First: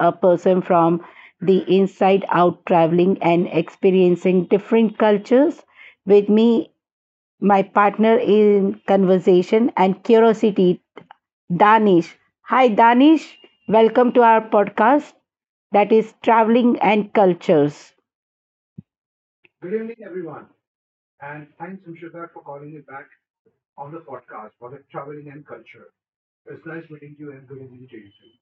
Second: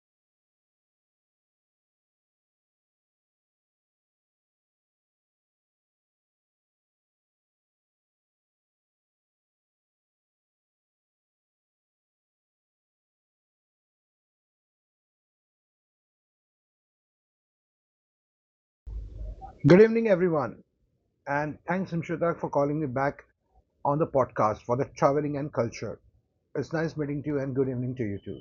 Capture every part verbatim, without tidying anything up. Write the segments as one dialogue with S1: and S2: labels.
S1: a person from the inside out, traveling and experiencing different cultures. With me my partner in conversation and curiosity, Danish. Hi, Danish. Welcome to our podcast that is Traveling and Cultures.
S2: Good evening, everyone, and thanks, Imshita, for calling me back on the podcast for the traveling and culture. It's nice meeting you, and good evening to you too.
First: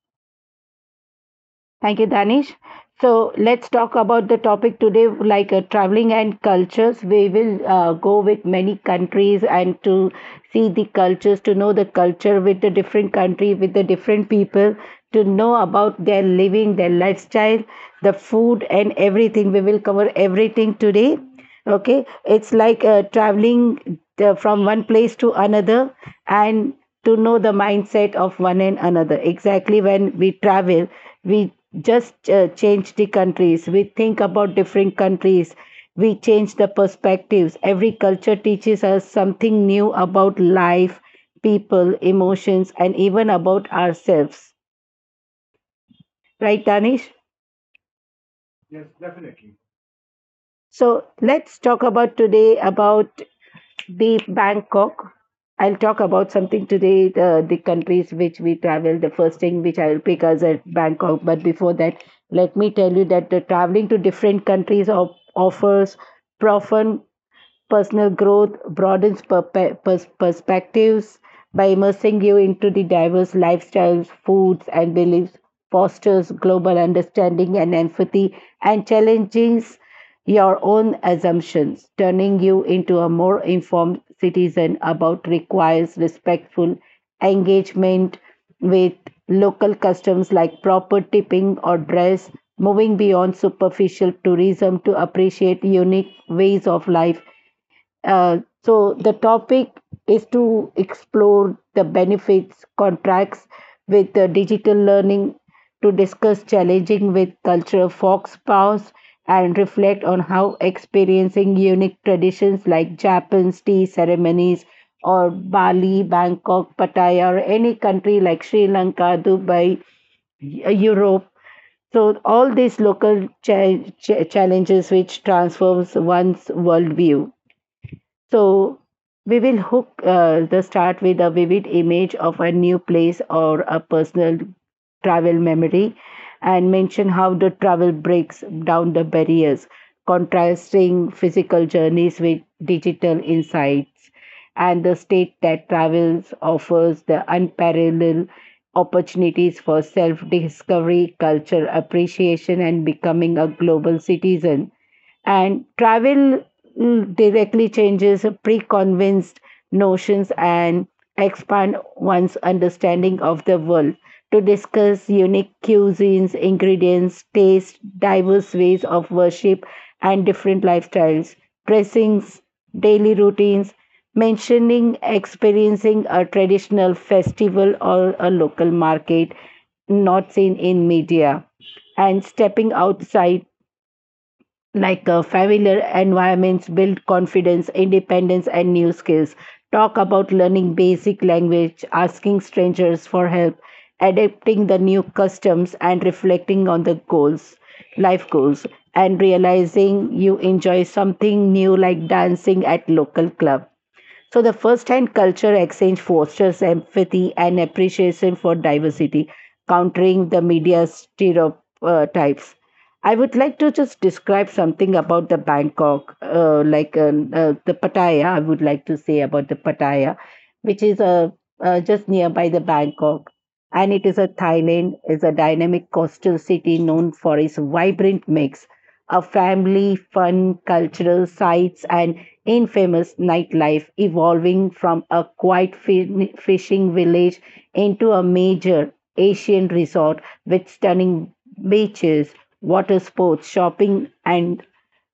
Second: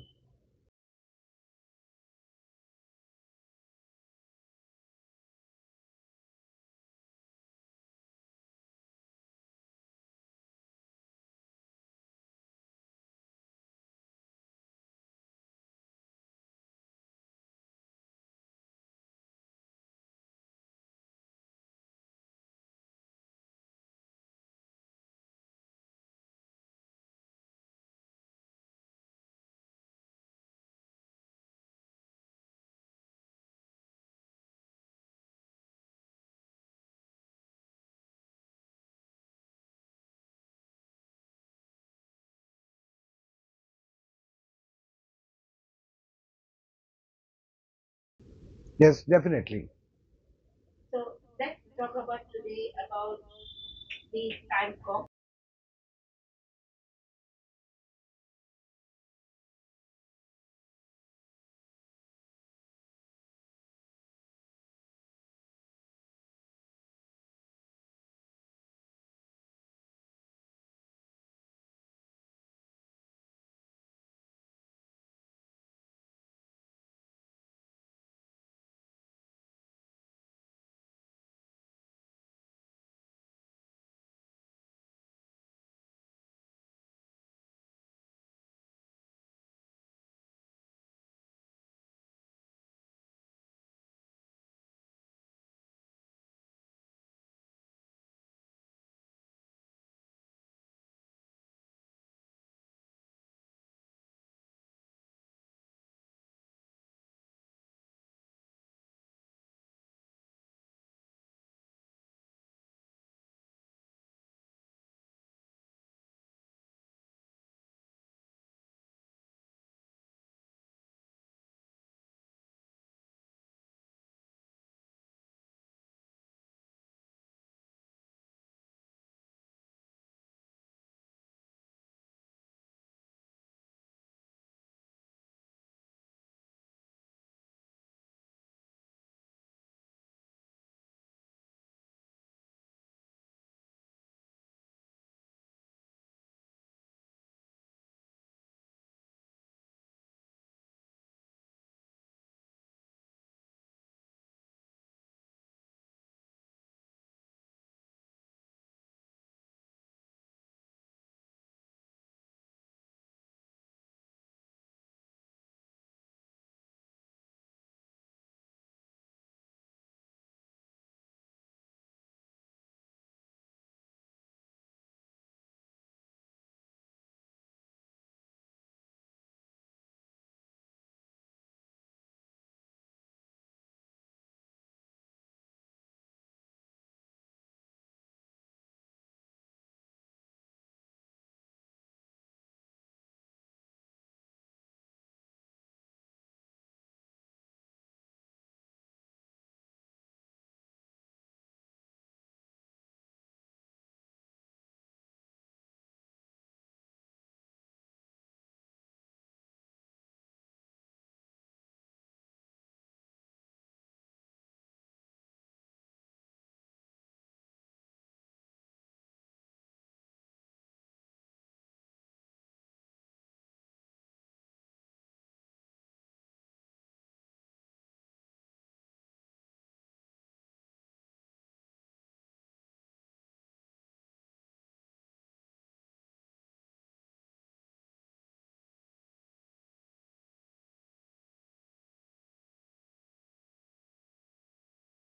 S1: Thank you, Danish. So let's talk about the topic today, like uh, traveling and cultures. We will uh, go with many countries and to see the cultures, to know the culture with the different country, with the different people, to know about their living, their lifestyle, the food, and everything. We will cover everything today. Okay, it's like uh, traveling uh, from one place to another, and to know the mindset of one and another. Exactly, when we travel, we just uh, change the countries. We think about different countries. We change the perspectives. Every culture teaches us something new about life, people, emotions, and even about ourselves, right, danish?
S2: Yes, definitely.
S1: So let's talk about today about the Bangkok. I'll talk about something today, uh, the countries which we travel. The first thing which I will pick is at Bangkok. But before that, let me tell you that the traveling to different countries of, offers profound personal growth, broadens perpe- pers- perspectives by immersing you into the diverse lifestyles, foods, and beliefs, fosters global understanding and empathy, and challenges your own assumptions, turning you into a more informed citizen about requires respectful engagement with local customs like proper tipping or dress, moving beyond superficial tourism to appreciate unique ways of life. Uh, so the topic is to explore the benefits, contracts with uh, digital learning, to discuss challenging with culture fox powers and reflect on how experiencing unique traditions like Japan's tea ceremonies or Bali, Bangkok, Pattaya, or any country like Sri Lanka, Dubai, Eu- Europe. So all these local cha- cha- challenges which transforms one's worldview. So we will hook uh, the start with a vivid image of a new place or a personal travel memory, and mention how the travel breaks down the barriers, contrasting physical journeys with digital insights, and the state that travels offers the unparalleled opportunities for self discovery, culture appreciation, and becoming a global citizen and travel mm, directly changes preconceived notions and expand one's understanding of the world to discuss unique cuisines, ingredients, taste, diverse ways of worship, and different lifestyles, dressings, daily routines, mentioning experiencing a traditional festival or a local market not seen in media and stepping outside like uh, familiar environments build confidence, independence, and new skills. Talk about learning basic language, asking strangers for help, adapting the new customs, and reflecting on the goals, life goals, and realizing you enjoy something new like dancing at local club. So the first-hand culture exchange fosters empathy and appreciation for diversity, countering the media stereotypes. I would like to just describe something about the Bangkok, uh, like uh, uh, the Pattaya. I would like to say about the Pattaya, which is uh, uh, just nearby the Bangkok, and it is a Thailand is a dynamic coastal city known for its vibrant mix of family, fun, cultural sites, and infamous nightlife, evolving from a quiet fi- fishing village into a major Asian resort with stunning beaches, water sports, shopping, and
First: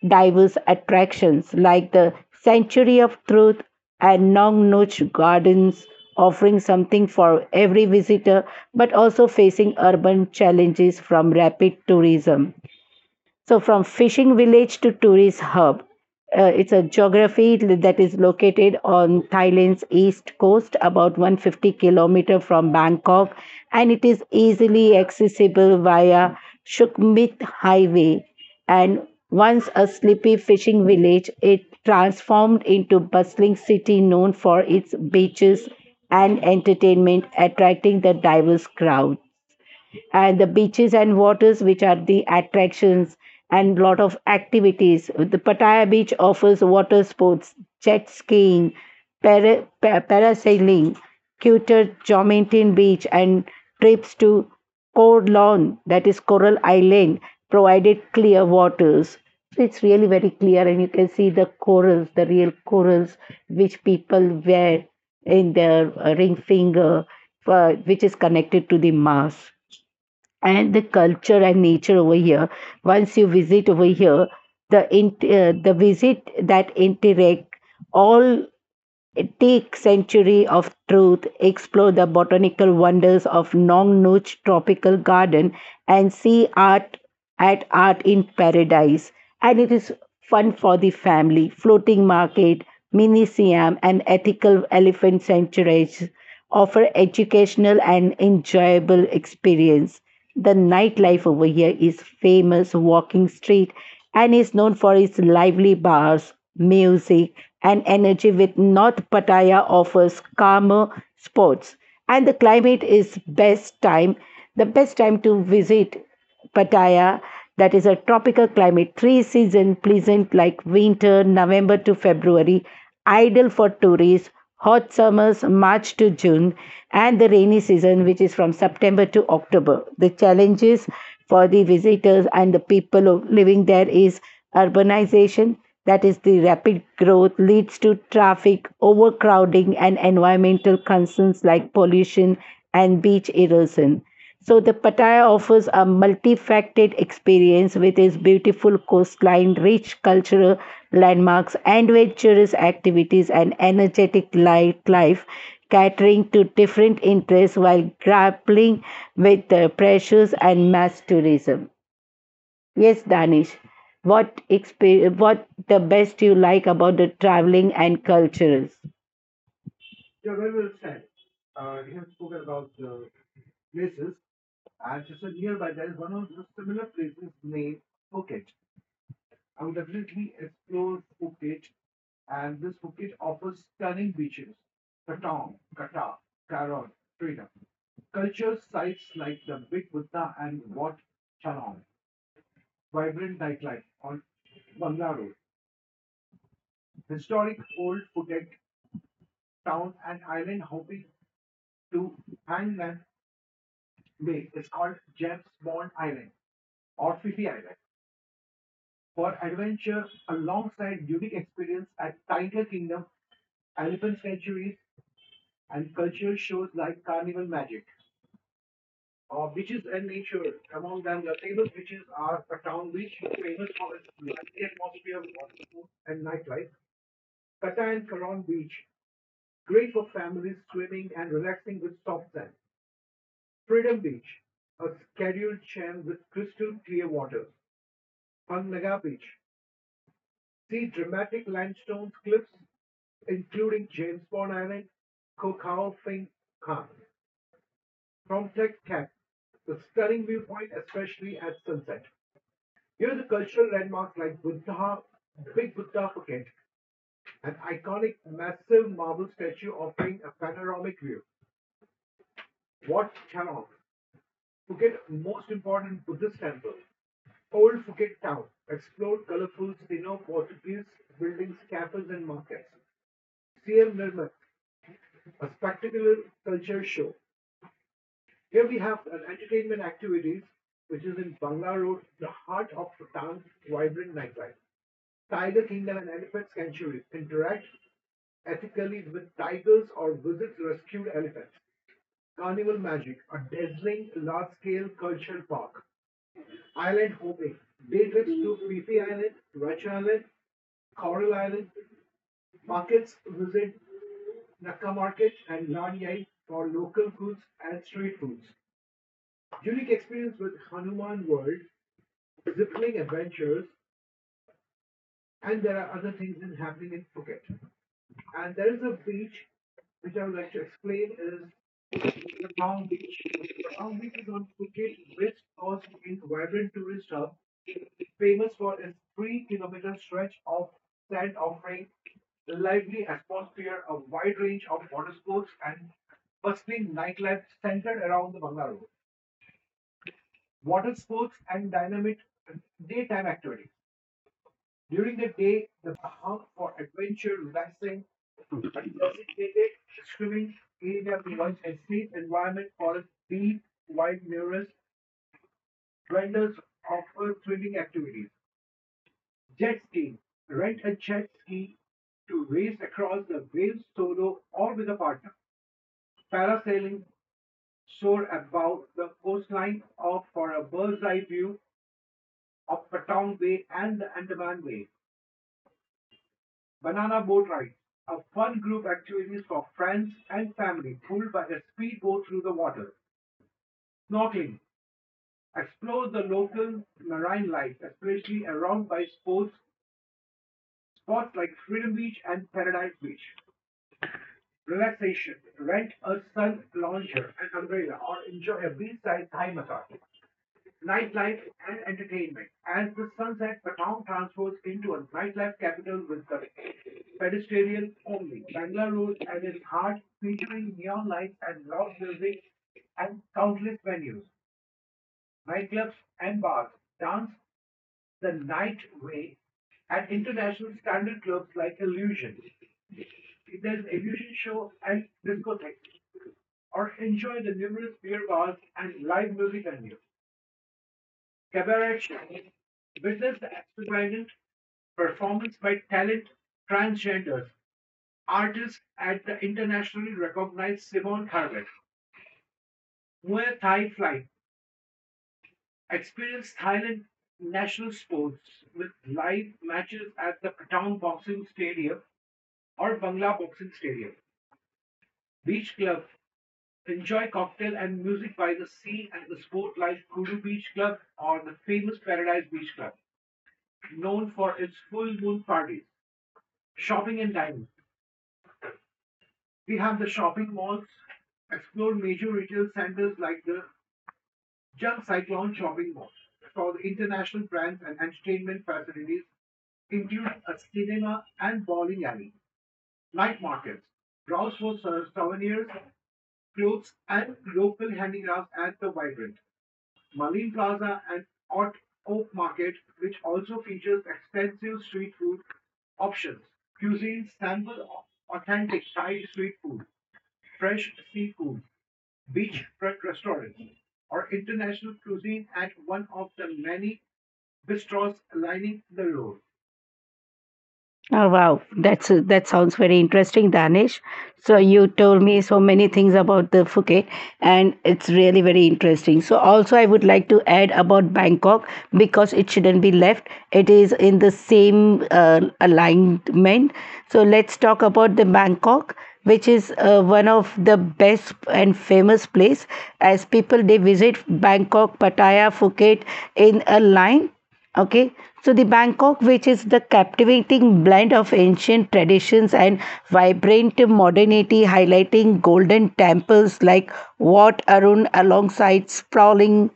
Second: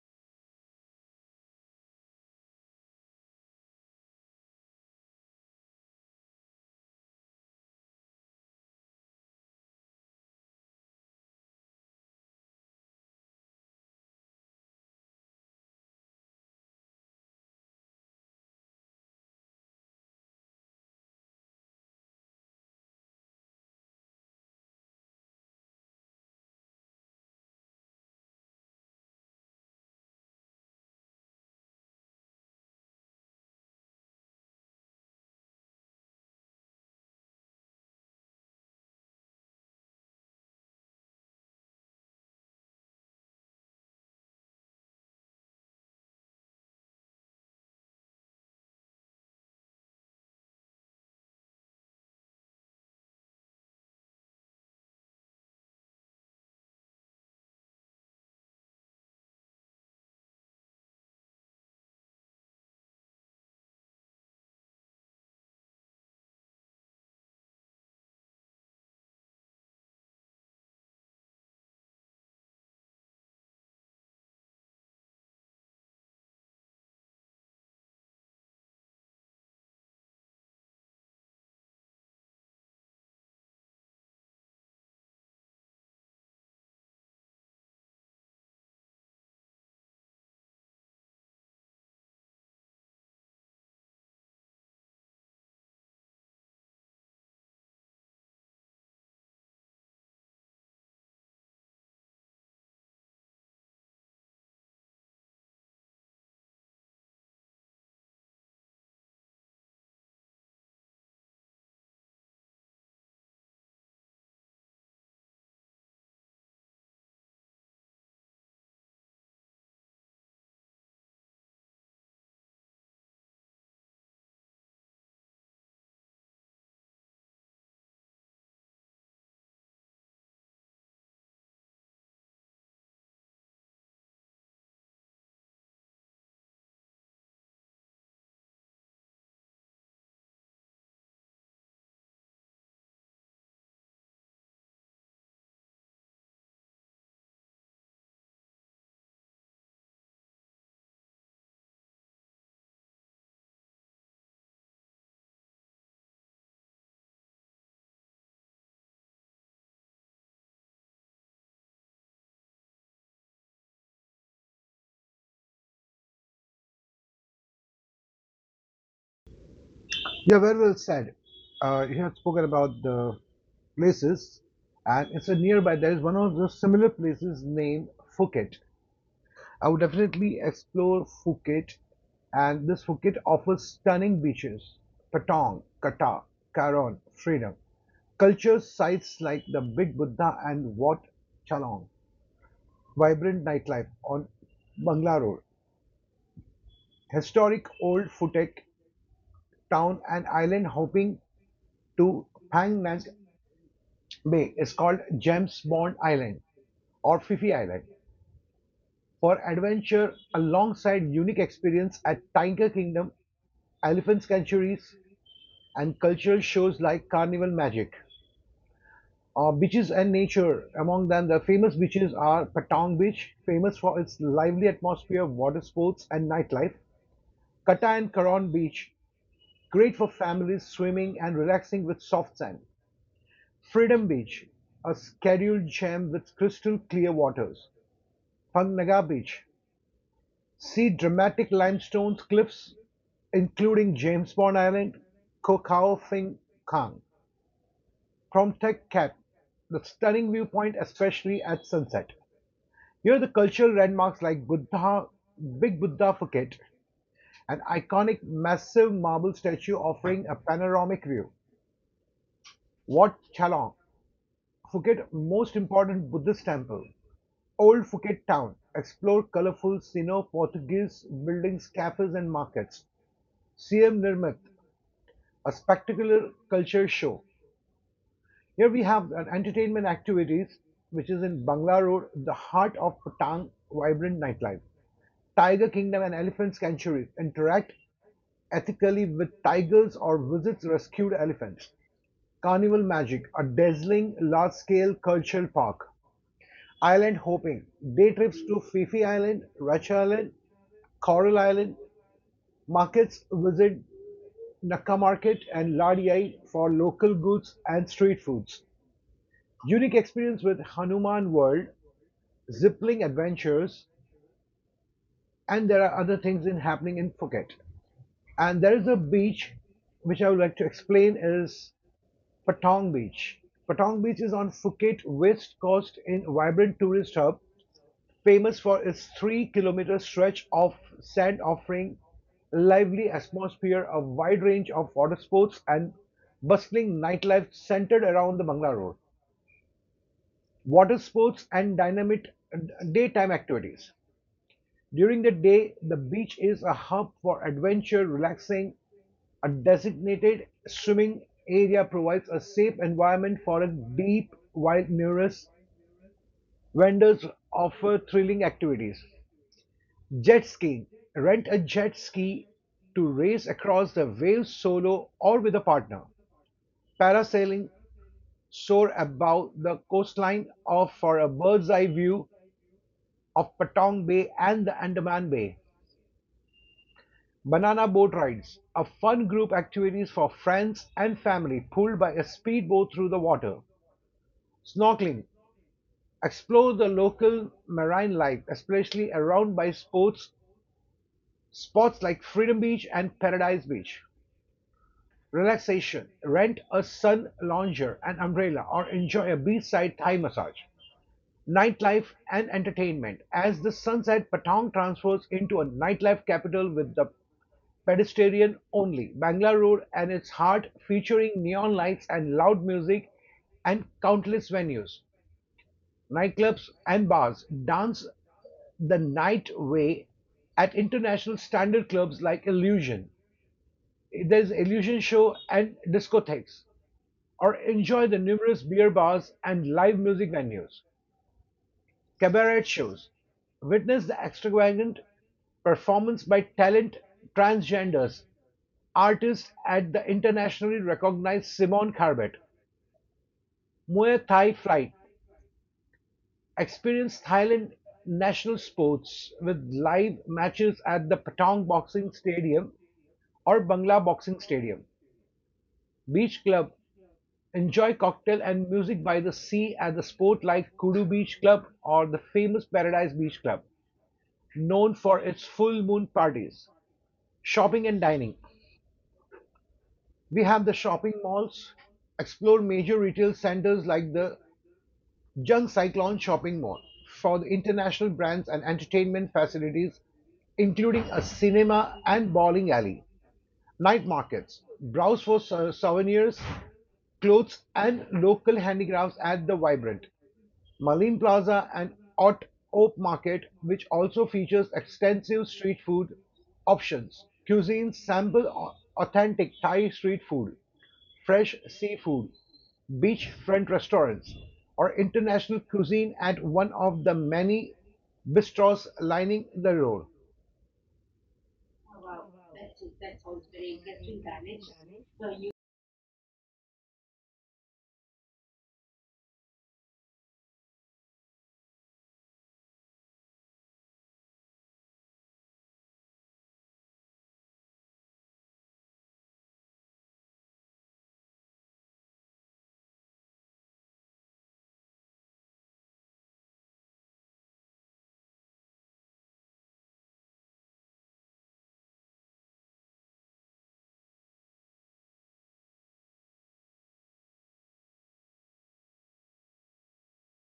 S1: diverse attractions like the Sanctuary of Truth and Nong Nuch Gardens offering something for every visitor but also facing urban challenges from rapid tourism. So, from fishing village to tourist hub, uh, it's a geography that is located on Thailand's east coast, about one hundred fifty kilometer from Bangkok, and it is easily accessible via Sukhumvit Highway. And once a sleepy fishing village, it transformed into bustling city known for its beaches and entertainment, attracting the diverse crowd, and the beaches and waters which are the attractions, and lot of activities. The pattaya beach offers water sports, jet skiing, para, pa- parasailing, cuter Jomintin beach, and trips to Corlawn, that is Coral Island, provided clear waters. It's really very clear, and you can see the corals, the real corals, which people wear in their uh, ring finger, uh, which is connected to the mass and the culture and nature over here. Once you visit over here, the int uh, the visit that interact all take century of truth, explore the botanical wonders of Nong Nuch tropical garden, and see art at art in paradise. And it is fun for the family, floating market, mini siam, and ethical elephant sanctuaries offer educational and enjoyable experience. The nightlife over here is famous walking street and is known for its lively bars, music, and energy with North Pattaya offers calmer sports. And the climate is best time, the best time to visit Pattaya, that is a tropical climate, three season pleasant like winter, November to February, ideal for tourists, hot summers, March to June, and the rainy season, which is from September to October. The challenges for the visitors and the people living there is urbanization, that is, the rapid growth leads to traffic, overcrowding, and environmental concerns like pollution and beach erosion. So the Pattaya offers a multifaceted experience with its beautiful coastline, rich cultural landmarks, adventurous activities, and energetic li- life, catering to different interests while grappling with the pressures and mass tourism. Yes, Danish, what exper- what the best you like about the traveling and cultures?
S2: Yeah, very well said. Uh, you have spoken about the places, and it's a nearby. There is one of the similar places named Phuket. I would definitely explore Phuket, and this Phuket offers stunning beaches, Patong, Kata, Karon, Freedom, culture sites like the Big Buddha and Wat Chalong, vibrant nightlife on Bangla Road, historic old Phuket town and island hopping to Phang Nhat Bay is called James Bond Island or Phi Phi Island for adventure alongside unique experience at Tiger Kingdom, elephant sanctuaries, and cultural shows like Carnival Magic. Uh, beaches and nature. Among them, the famous beaches are Patong Beach, famous for its lively atmosphere, water sports, and nightlife. Kata and Karon Beach, great for families swimming and relaxing with soft sand. Freedom Beach, a scheduled gem with crystal clear waters. Phang Nga Beach, see dramatic limestone cliffs including James Bond Island, Ko Khao Phing Khang, Kromthek Khat, the stunning viewpoint especially at sunset. Here are the cultural landmarks like Buddha, Big Buddha Phuket, an iconic massive marble statue offering a panoramic view. Wat Chalong, Phuket most important Buddhist temple. Old Phuket town, explore colorful Sino-Portuguese buildings, cafes and markets. C M Nirmat, a spectacular culture show. Here we have an entertainment activities which is in Bangla Road, the heart of Patang vibrant nightlife. Tiger Kingdom and Elephant Sanctuaries interact ethically with tigers or visits rescued elephants. Carnival Magic, a dazzling large-scale cultural park. Island hopping, day trips to Fifi Island, Racha Island, Coral Island, markets visit Nakka Market and Ladiai for local goods and street foods. Unique experience with Hanuman World, Zipline Adventures, and there are other things in happening in Phuket. And there is a beach which I would like to explain is Patong Beach. Patong Beach is on Phuket West Coast in vibrant tourist hub famous for its three-kilometer stretch of sand offering a lively atmosphere, a wide range of water sports and bustling nightlife centered around the Bangla Road, water sports and dynamic uh, daytime activities. During the day, the beach is a hub for adventure, relaxing. A designated swimming area provides a safe environment for a deep, while numerous vendors offer thrilling activities. Jet skiing. Rent a jet ski to race across the waves solo or with a partner. Parasailing. Soar above the coastline of for a bird's eye view of Patong Bay and the Andaman Bay. Banana boat rides. A fun group activities for friends and family pulled by a speedboat through the water. Snorkeling. Explore the local marine life, especially around by sports spots like Freedom Beach and Paradise Beach. Relaxation, rent a sun lounger, an umbrella, or enjoy a beachside Thai massage. Nightlife and entertainment. As the sunset, Patong transforms into a nightlife capital with the pedestrian only. Bangla Road and its heart featuring neon lights and loud music and countless venues, nightclubs and bars. Dance the night way at international standard clubs like Illusion. There's illusion show and discotheques, or enjoy the numerous beer bars and live music venues, cabaret shows. Witness the extravagant performance by talent transgenders artists at the internationally recognized Simon Carbet, Muay Thai Flight. Experience Thailand national sports with live matches at the Patong Boxing Stadium or Bangla Boxing Stadium. Beach Club. Enjoy cocktail and music by the sea at the sport like Kudu Beach Club or the famous Paradise Beach Club, known for its full moon parties. Shopping and dining. We have the shopping malls, explore major retail centers like the Jung Cyclone Shopping Mall for the international brands and entertainment facilities, including a cinema and bowling alley. Night markets, browse for souvenirs, clothes, and local handicrafts at the vibrant Malin Plaza and Ott Oak Market, which also features extensive street food options. Cuisines sample authentic Thai street food, fresh seafood, beachfront restaurants, or international cuisine at one of the many bistros lining the road.
S1: Oh, wow. That's uh, that sounds very interesting, Danish. So you told me so many things about the Phuket, and it's really very interesting. So also, I would like to add about Bangkok because it shouldn't be left. It is in the same uh, alignment. So let's talk about the Bangkok, which is uh, one of the best and famous place as people they visit Bangkok, Pattaya, Phuket in a line. Okay, so the Bangkok, which is the captivating blend of ancient traditions and vibrant modernity, highlighting golden temples like Wat Arun alongside sprawling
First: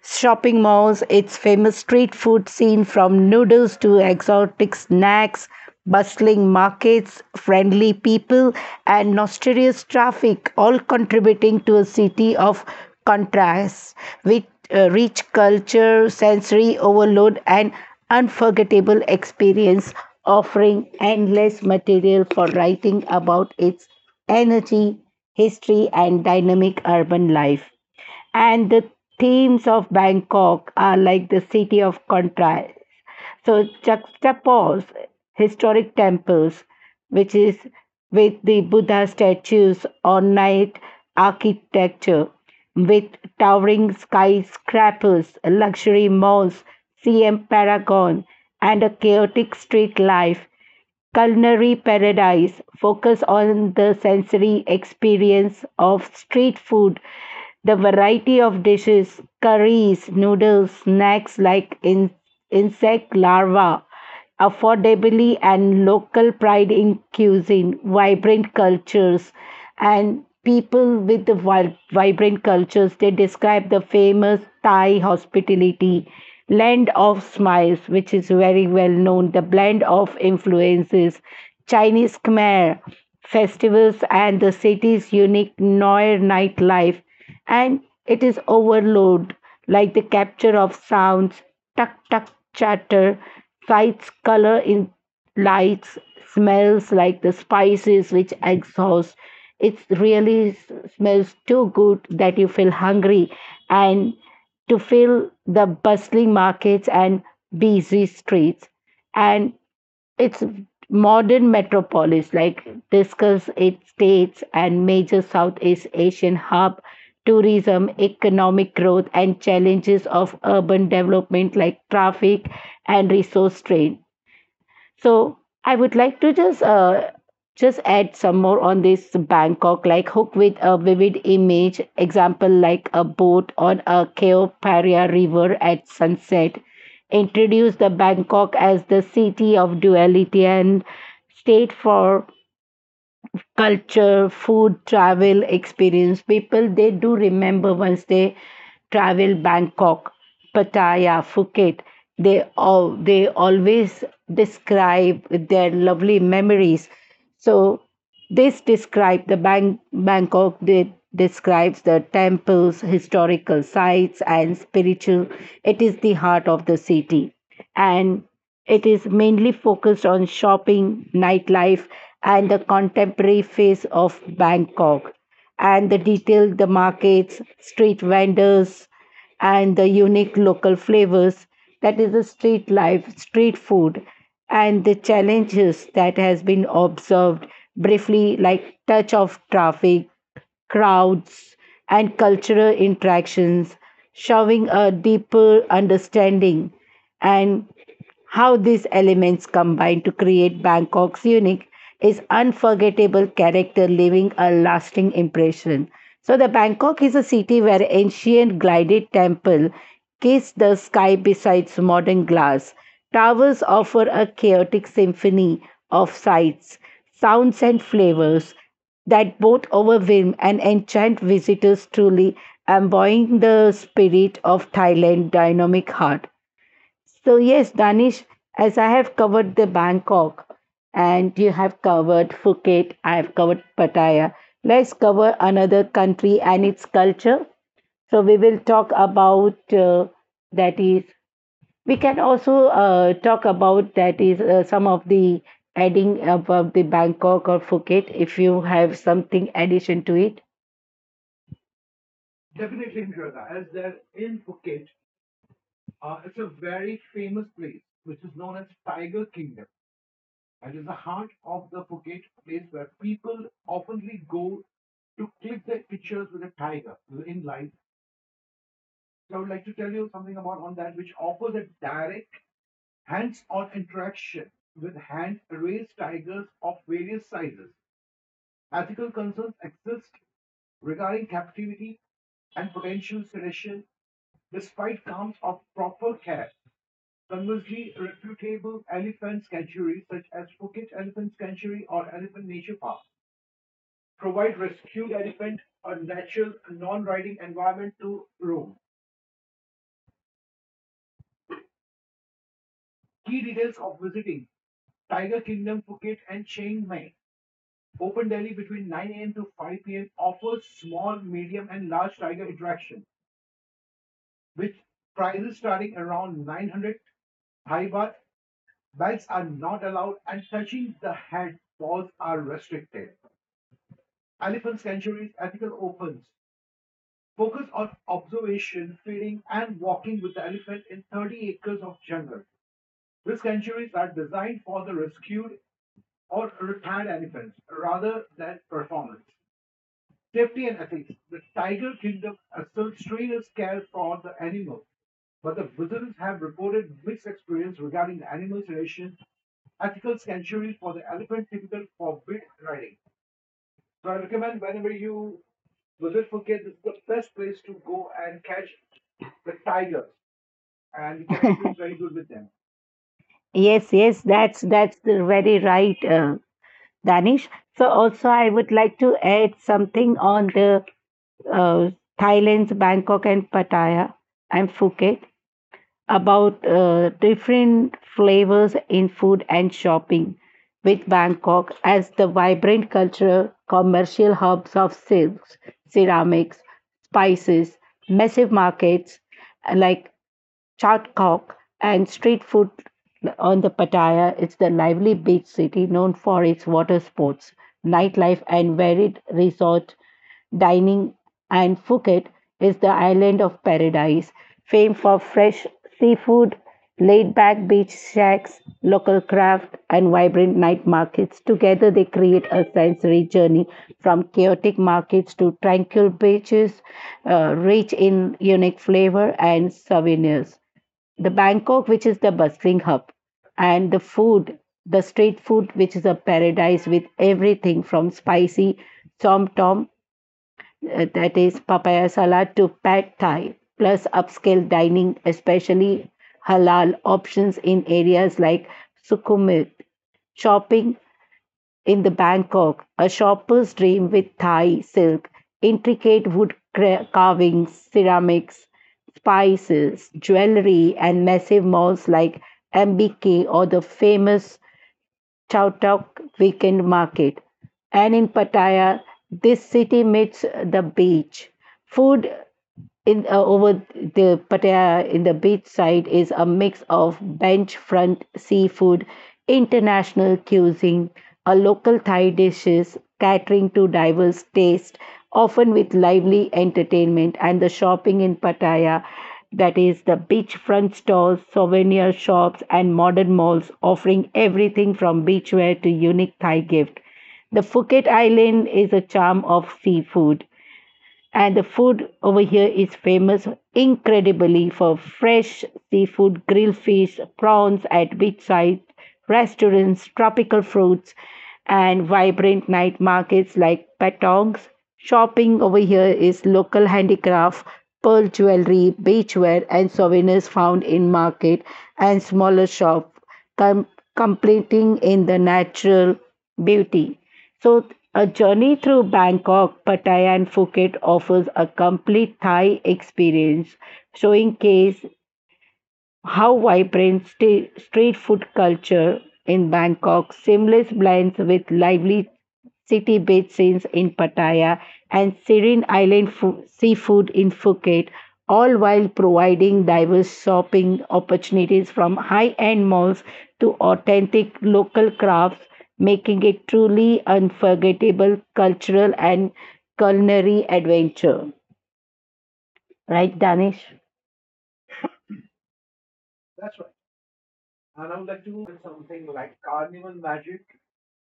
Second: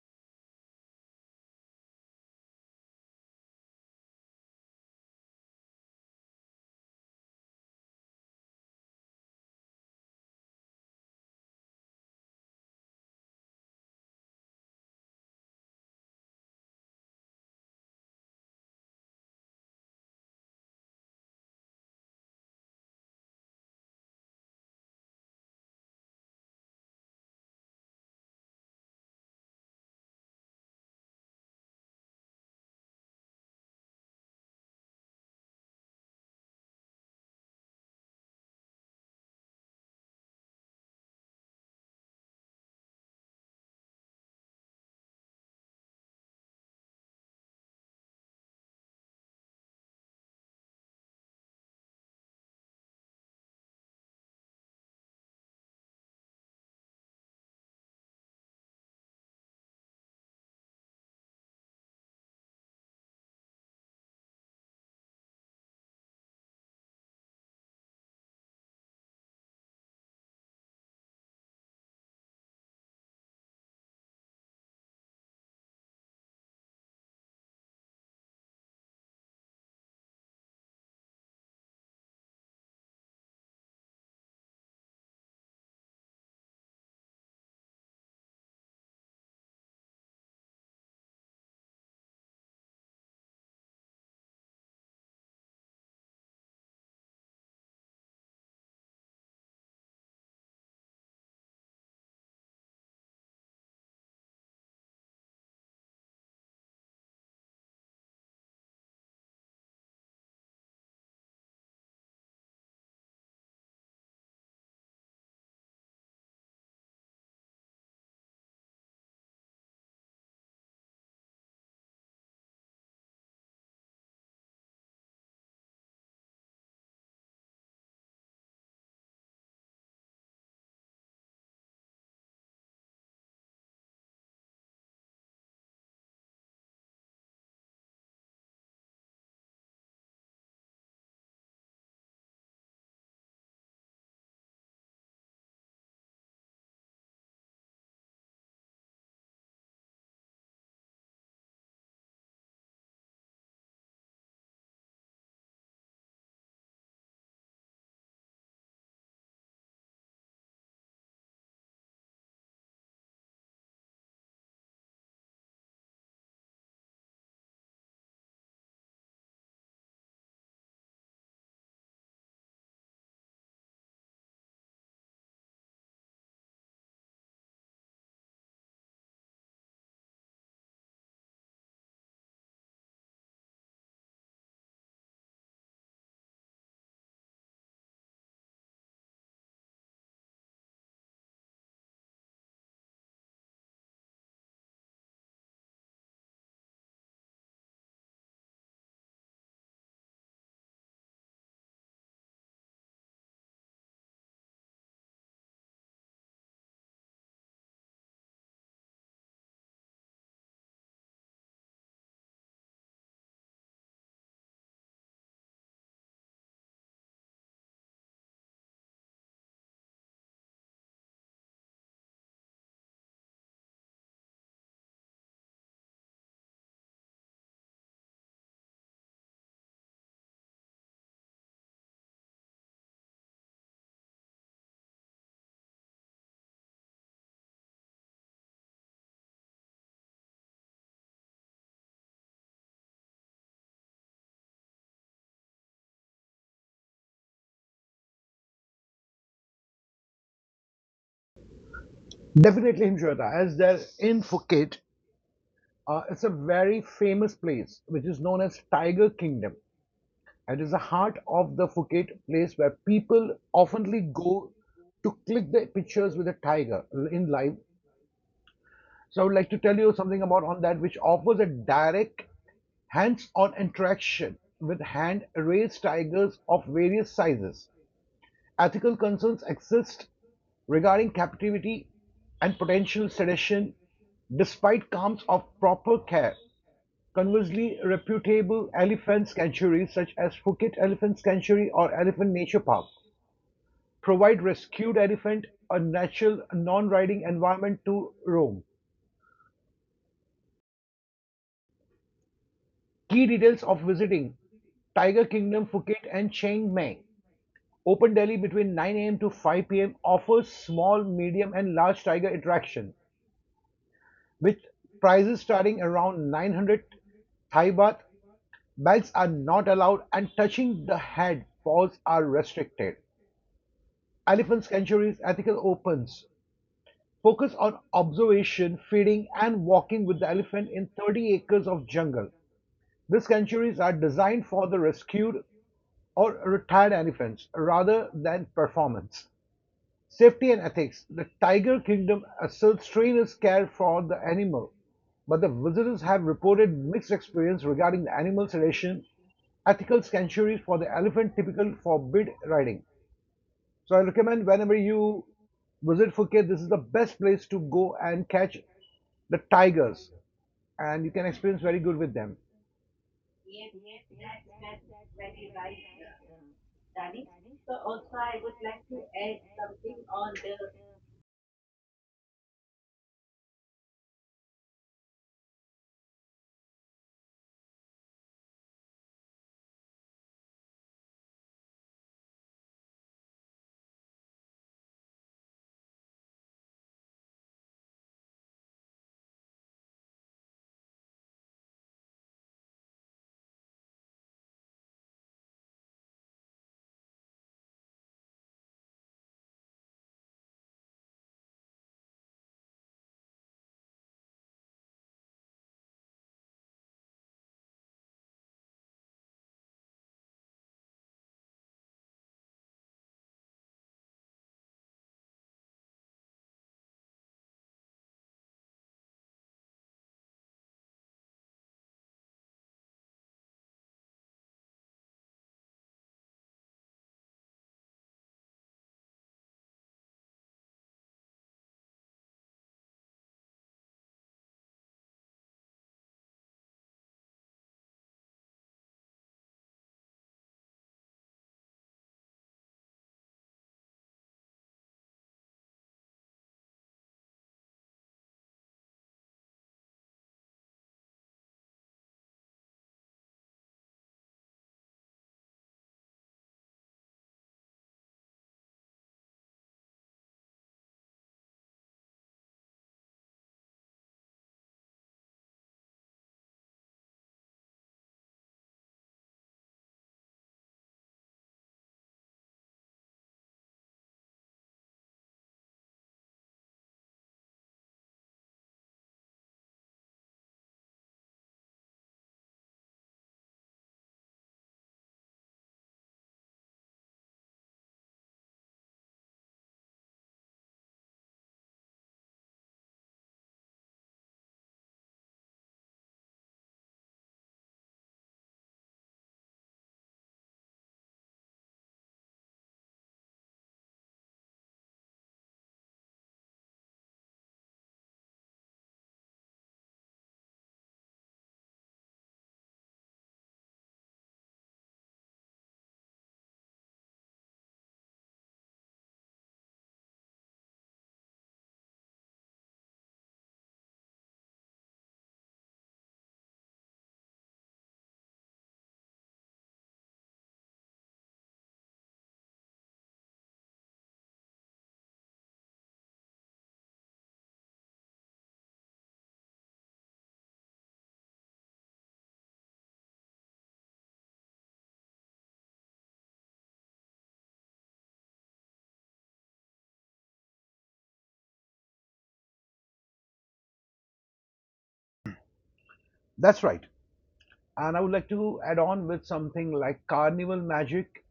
S1: shopping malls, its famous street food scene from noodles to exotic snacks, bustling markets, friendly people, and notorious traffic, all contributing to a city of contrasts with uh, rich culture, sensory overload, and unforgettable experience, offering endless material for writing about its energy, history, and dynamic urban life, and the themes of Bangkok are like the city of contrast, so juxtapose historic temples, which is with the Buddha statues or night architecture, with towering skyscrapers, luxury malls, C M Paragon, and a chaotic street life. Culinary Paradise focus on the sensory experience of street food. The variety of dishes, curries, noodles, snacks like in- insect larvae, affordably and local pride in cuisine, vibrant cultures, and people with the vi- vibrant cultures. They describe the famous thai hospitality, land of smiles, which is very well known, the blend of influences chinese, khmer festivals, and the city's unique noir nightlife. And it is overload, like the capture of sounds, tuck tuck chatter, sights, color in lights, smells like the spices which exhaust. It really s- smells too good that you feel hungry, and to fill the bustling markets and busy streets, and it's modern metropolis like discuss eight states and major Southeast Asian hub, tourism, economic growth, and challenges of urban development like traffic and resource strain. So I would like to just uh, just add some more on this Bangkok, like hook with a vivid image, example like a boat on a Khao Phraya river at sunset. Introduce the Bangkok as the city of duality and state for culture, food, travel experience. People they do remember once they travel Bangkok, Pattaya, Phuket. They all they always describe their lovely memories. So this describes the Bang- Bangkok. They describes the temples, historical sites, and spiritual. It is the heart of the city, and it is mainly focused on shopping, nightlife, and the contemporary face of Bangkok, and the detail, the markets, street vendors, and the unique local flavors. That is the street life, street food, and the challenges that has been observed briefly, like touch of traffic, crowds, and cultural interactions, showing a deeper understanding and how these elements combine to create Bangkok's unique is unforgettable character leaving a lasting impression. So the Bangkok is a city where ancient gilded temple kiss the sky besides modern glass. Towers offer a chaotic symphony of sights, sounds and flavors that both overwhelm and enchant visitors truly embodying the spirit of Thailand's dynamic heart. So, yes, Danish, as I have covered the Bangkok and you have covered Phuket, I have covered Pattaya. Let's cover another country and its culture. So, we will talk about uh, that is, we can also uh, talk about that is uh, some of the adding about the Bangkok or Phuket if you have something addition to it.
S2: Definitely Himshweta, as they're in Phuket. Uh, it's a very famous place which is known as Tiger Kingdom. It is the heart of the Phuket place where people oftenly go to click the pictures with a tiger in live. So I would like to tell you something about on that which offers a direct hands-on interaction with hand-raised tigers of various sizes; ethical concerns exist regarding captivity and potential sedation, despite claims of proper care. Conversely, reputable elephant sanctuaries such as Phuket Elephant Sanctuary or Elephant Nature Park provide rescued elephant a natural, non-riding environment to roam. Key details of visiting Tiger Kingdom Phuket and Chiang Mai. Open Delhi between nine a m to five p m offers small, medium, and large tiger attraction with prices starting around nine hundred Thai baht. Bags are not allowed, and touching the head paws are restricted. Elephant sanctuaries, ethical opens, focus on observation, feeding, and walking with the elephant in thirty acres of jungle. These sanctuaries are designed for the rescued or retired elephants rather than performance. Safety and ethics. The tiger kingdom asserts trainers care for the animal, but the visitors have reported mixed experience regarding the animal sedation. Ethical sanctuaries for the elephant typical forbid riding. So I recommend whenever you visit Phuket, this is the best place to go and catch the tigers, and you can experience very good with them.
S1: Yes, yes, that's that's the very right, uh, Danish. So also I would like to add something on the uh, Thailand's Bangkok and Pattaya and Phuket about uh, different flavors in food and shopping, with Bangkok as the vibrant cultural commercial hubs of silks, ceramics, spices, massive markets uh, like Chot Kok and street food on the Pattaya. It's the lively beach city known for its water sports, nightlife, and varied resort dining, and Phuket is the island of paradise, famed for fresh seafood, laid back beach shacks, local craft, and vibrant night markets. Together, they create a sensory journey from chaotic markets to tranquil beaches, uh, rich in unique flavor and souvenirs the Bangkok, which is the bustling hub, and the food, the street food, which is a paradise with everything from spicy tom tom uh, that is papaya salad to pad thai, plus upscale dining, especially halal options in areas like Sukhumvit. Shopping in the Bangkok, a shopper's dream with Thai silk, intricate wood cra- carvings, ceramics, spices, jewelry, and massive malls like M B K or the famous Chowtok weekend market. And in Pattaya, this city meets the beach. Food in uh, over the Pattaya in the beach side is a mix of bench front seafood, international cuisine, a local Thai dishes catering to diverse tastes, often with lively entertainment, and the shopping in Pattaya. That is the beachfront stores, souvenir shops, and modern malls offering everything from beachwear to unique Thai gift. The Phuket Island is a charm of seafood and the food over here is famous incredibly for fresh seafood, grilled fish, prawns at beachside restaurants, tropical fruits, and vibrant night markets like Patong's. Shopping over here is local handicraft, pearl jewelry, beachwear, and souvenirs found in market and smaller shop com- completing in the natural beauty. So, a journey through Bangkok, Pattaya, and Phuket offers a complete Thai experience, showing case how vibrant sta- street food culture in Bangkok, seamless blends with lively city based scenes in Pattaya and serene island fu- seafood in Phuket, all while providing diverse shopping opportunities from high-end malls to authentic local crafts, making it truly unforgettable cultural and culinary adventure. Right, Danish?
S2: That's right. And I would like to add on with something like carnival magic,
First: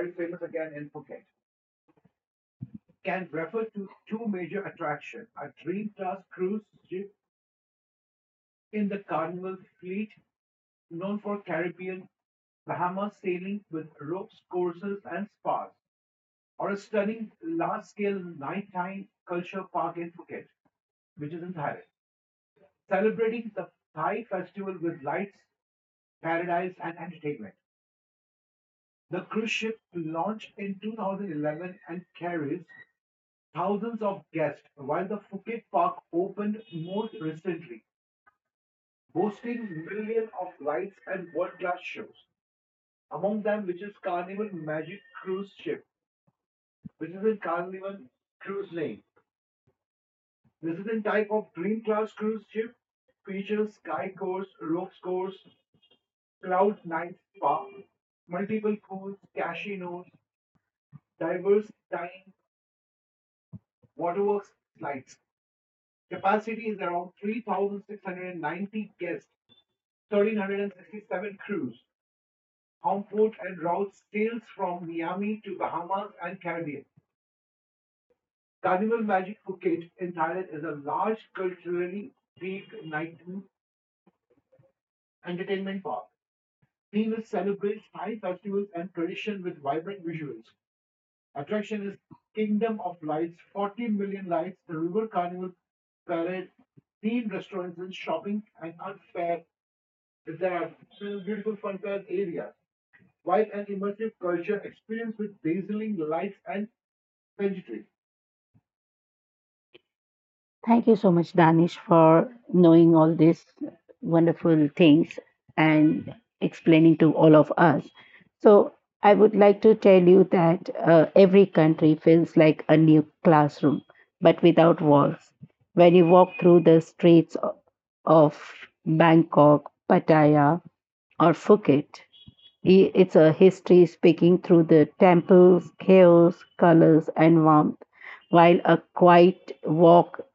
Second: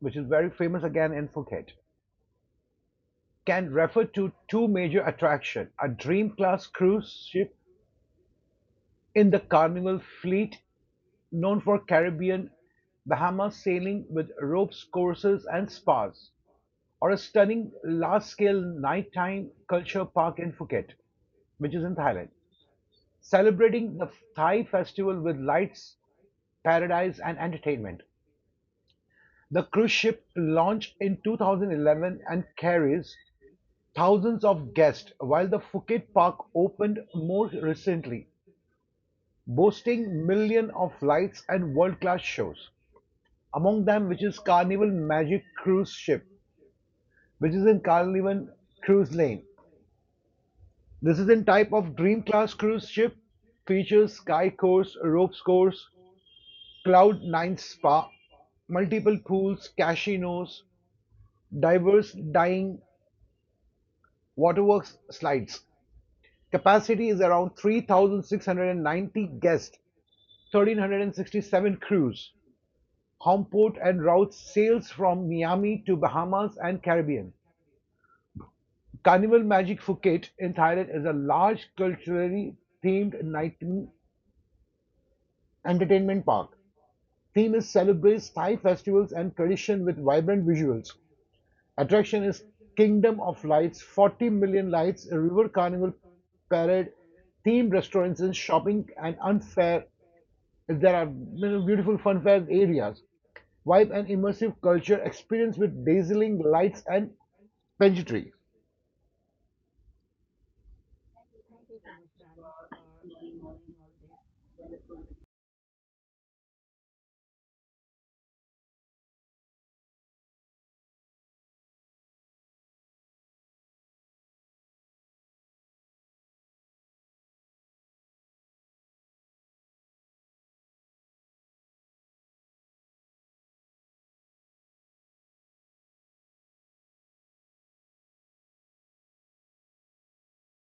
S2: which is very famous again in Phuket. Can refer to two major attractions: a Dream-class cruise ship in the Carnival Fleet known for Caribbean Bahamas sailing with ropes courses and spas, or a stunning large-scale nighttime culture park in Phuket, which is in Thailand, celebrating the Thai festival with lights, paradise, and entertainment. The cruise ship launched in two thousand eleven and carries thousands of guests, while the Phuket Park opened more recently, boasting millions of lights and world-class shows. Among them, which is Carnival Magic Cruise Ship, which is in Carnival Cruise Lane. This is in type of Dream Class cruise ship, features sky course, ropes course, cloud nine spa, multiple pools, casinos, diverse dining Waterworks slides. Capacity is around three thousand six hundred ninety guests, one thousand three hundred sixty-seven crews. Home port and routes sails from Miami to Bahamas and Caribbean. Carnival Magic Phuket in Thailand is a large culturally themed night entertainment park. Theme is celebrates Thai festivals and tradition with vibrant visuals. Attraction is Kingdom of Lights, forty million lights, a river carnival parade, themed restaurants and shopping and unfair. There are beautiful fun fair areas. Vibe and immersive culture experience with dazzling lights and pageantry.
S1: Thank you so much, Danish, for knowing all these wonderful things and explaining to all of us. So, I would like to tell you that uh, every country feels like a new classroom, but without walls. When you walk through the streets o- of Bangkok, Pattaya, or Phuket, i- it's a history speaking through the temples, chaos, colors, and warmth, while a quiet walk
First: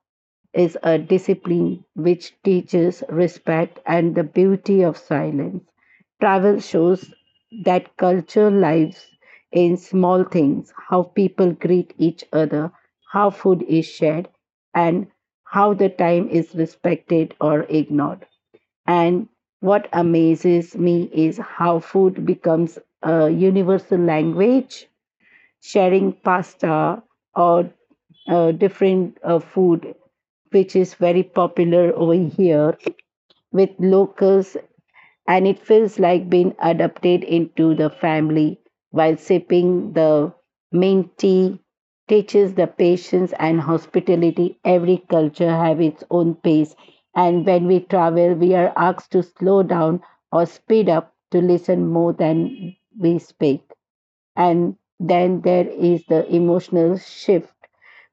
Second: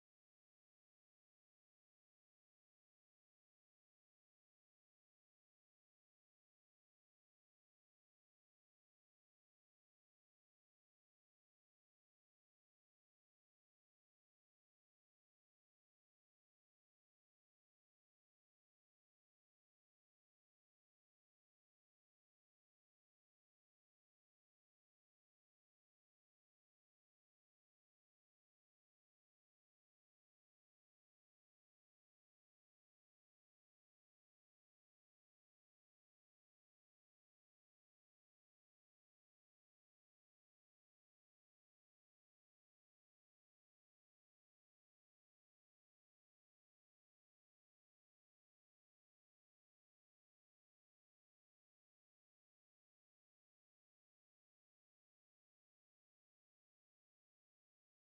S1: is a discipline which teaches respect and the beauty of silence. Travel shows that culture lives in small things how people greet each other, how food is shared, and how the time is respected or ignored. And what amazes me is how food becomes a universal language. Sharing pasta or uh, different uh, food which is very popular over here with locals and it feels like being adopted into the family while sipping the mint tea teaches the patience and hospitality every culture have its own pace and when we travel we are asked to slow down or speed up to listen more than we speak and then there is the emotional shift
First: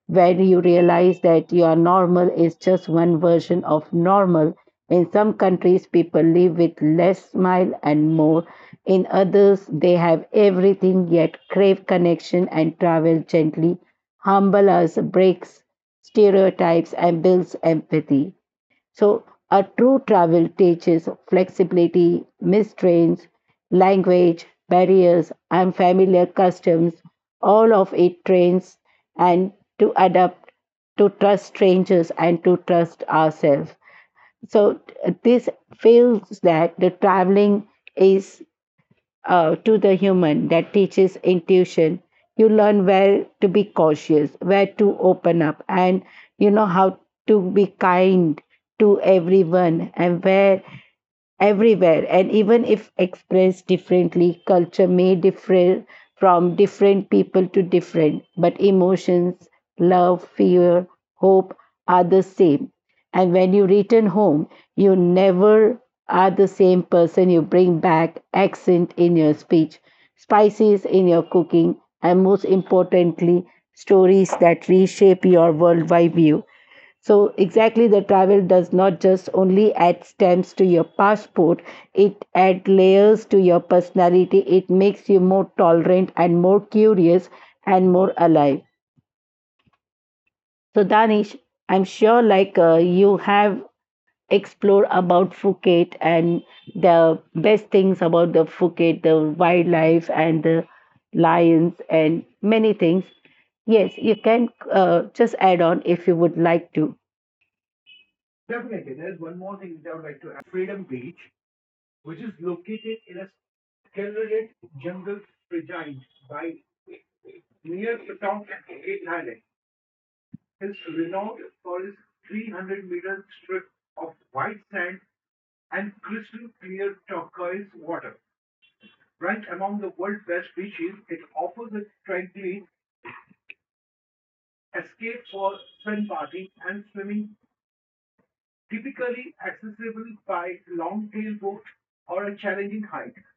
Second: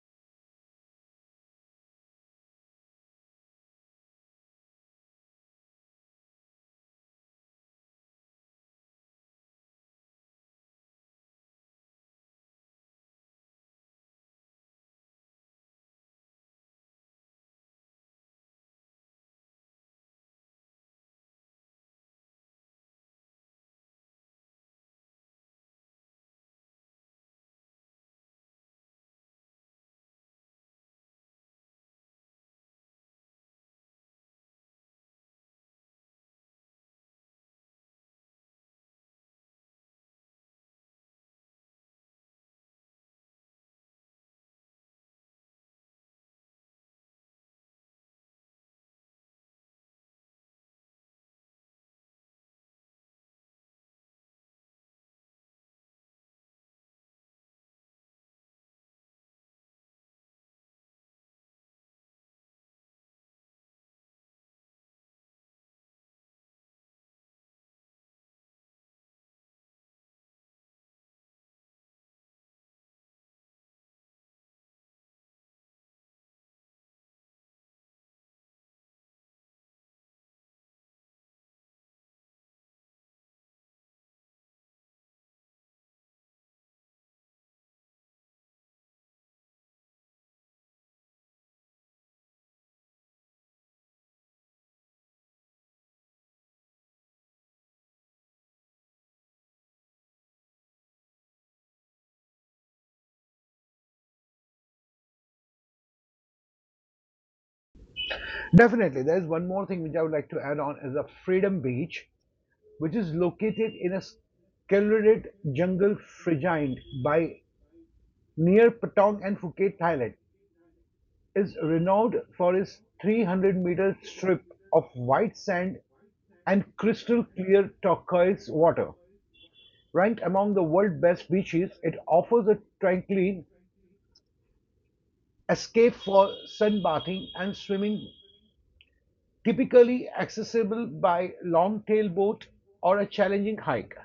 S1: when you realize that your normal is just one version of normal. In some countries, people live with less smile and more. In others, they have everything yet crave connection and travel gently. Humble us breaks stereotypes and builds empathy. So, a true travel teaches flexibility, mistrains, language, barriers, unfamiliar customs. All of it trains and to adapt, to trust strangers, and to trust ourselves. So, t- this feels that the traveling is uh, to the human that teaches intuition. You learn where to be cautious, where to open up, and you know how to be kind to everyone, and where everywhere and even if expressed differently culture may differ from different people to different but emotions love fear hope are the same and when you return home you never are the same person you bring back accent in your speech spices in your cooking and most importantly stories that reshape your worldwide view so exactly the travel does not just only add stamps to your passport, it adds layers to your personality. It makes you more tolerant and more curious and more alive. So Danish, I'm sure like uh, you have explored about Phuket and the best things about the Phuket, the wildlife and the lions and many things. Yes, you can uh, just add on if you would like to.
S2: Definitely, there is one more thing which I would like to add on is a Freedom Beach, which is located in a secluded jungle fringed by near Patong and Phuket, Thailand. Is renowned for its three hundred-meter strip of white sand and crystal-clear turquoise water. Ranked among the world's best beaches, it offers a tranquil escape for sunbathing and swimming, typically accessible by long tailboat or a challenging hike.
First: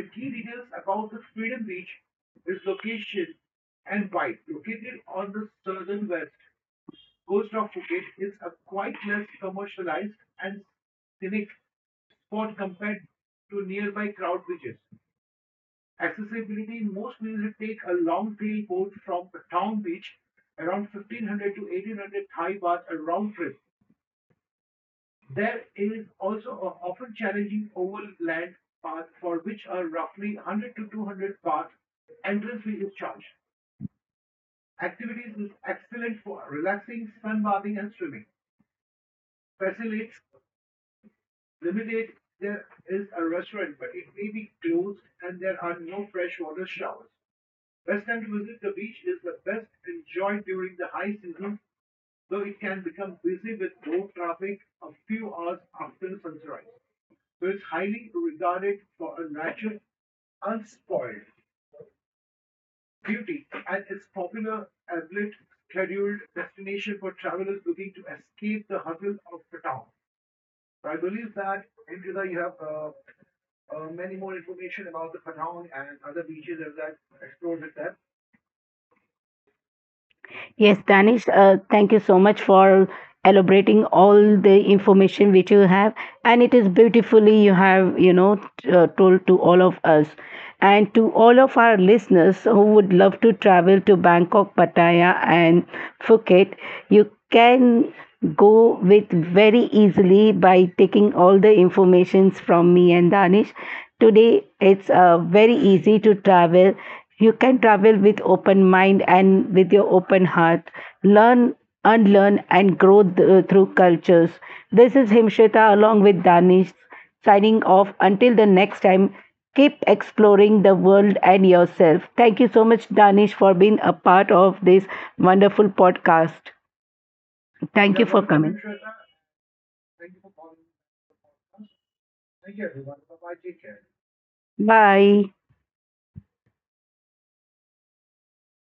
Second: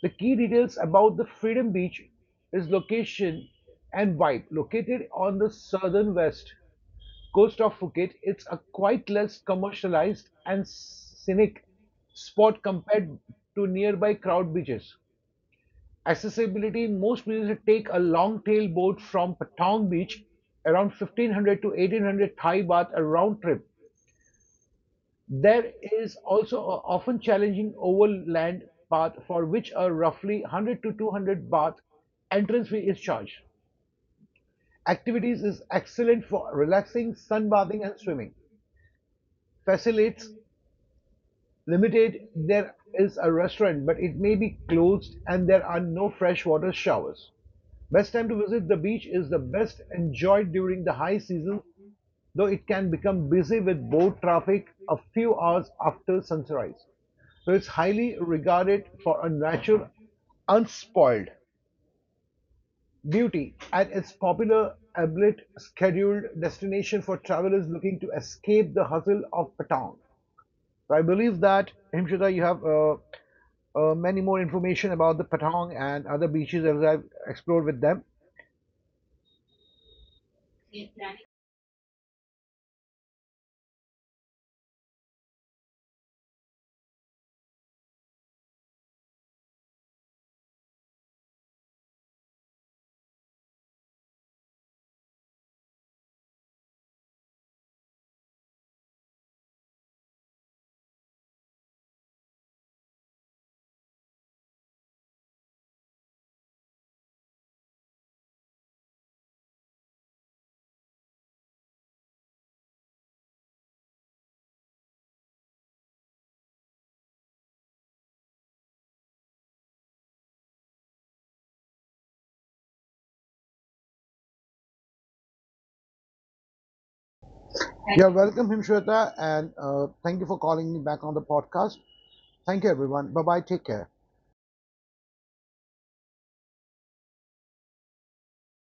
S2: The key details about the Freedom Beach is location and vibe. Located on the southern west coast of Phuket, it's a quite less commercialized and scenic spot compared to nearby crowd beaches. Accessibility most visitors take a long tail boat from Patong Beach around fifteen hundred to eighteen hundred Thai baht a round trip, there is also a often challenging overland path for which a roughly one hundred to two hundred baht entrance fee is charged. Activities is excellent for relaxing, sunbathing and swimming. Facilitates limited, there is a restaurant, but it may be closed and there are no freshwater showers. Best time to visit the beach is the best enjoyed during the high season, though it can become busy with boat traffic a few hours after sunrise. So it's highly regarded for a natural, unspoiled beauty and its popular ablet scheduled destination for travelers looking to escape the hustle of Patong. So I believe that, Himshita, you have uh, uh, many more information about the Patong and other beaches as I've explored with them.
S1: Yes, Danish, uh, thank you so much for elaborating all the information which you have. And it is beautifully you have, you know, t- uh, told to all of us. And to all of our listeners who would love to travel to Bangkok, Pattaya, and Phuket, you can go with very easily by taking all the informations from me and Danish. Today, it's uh, very easy to travel you can travel with open mind and with your open heart learn unlearn and grow th- through cultures. This is Himshita along with Danish, signing off until the next time. Keep exploring the world and yourself. Thank you so much, Danish, for being a part of this wonderful podcast. Thank you
S2: You're
S1: for
S2: welcome,
S1: coming.
S2: Himshweta, and uh, thank you for calling me back on the podcast. Thank you, everyone. Bye bye. Take care.
S1: Bye.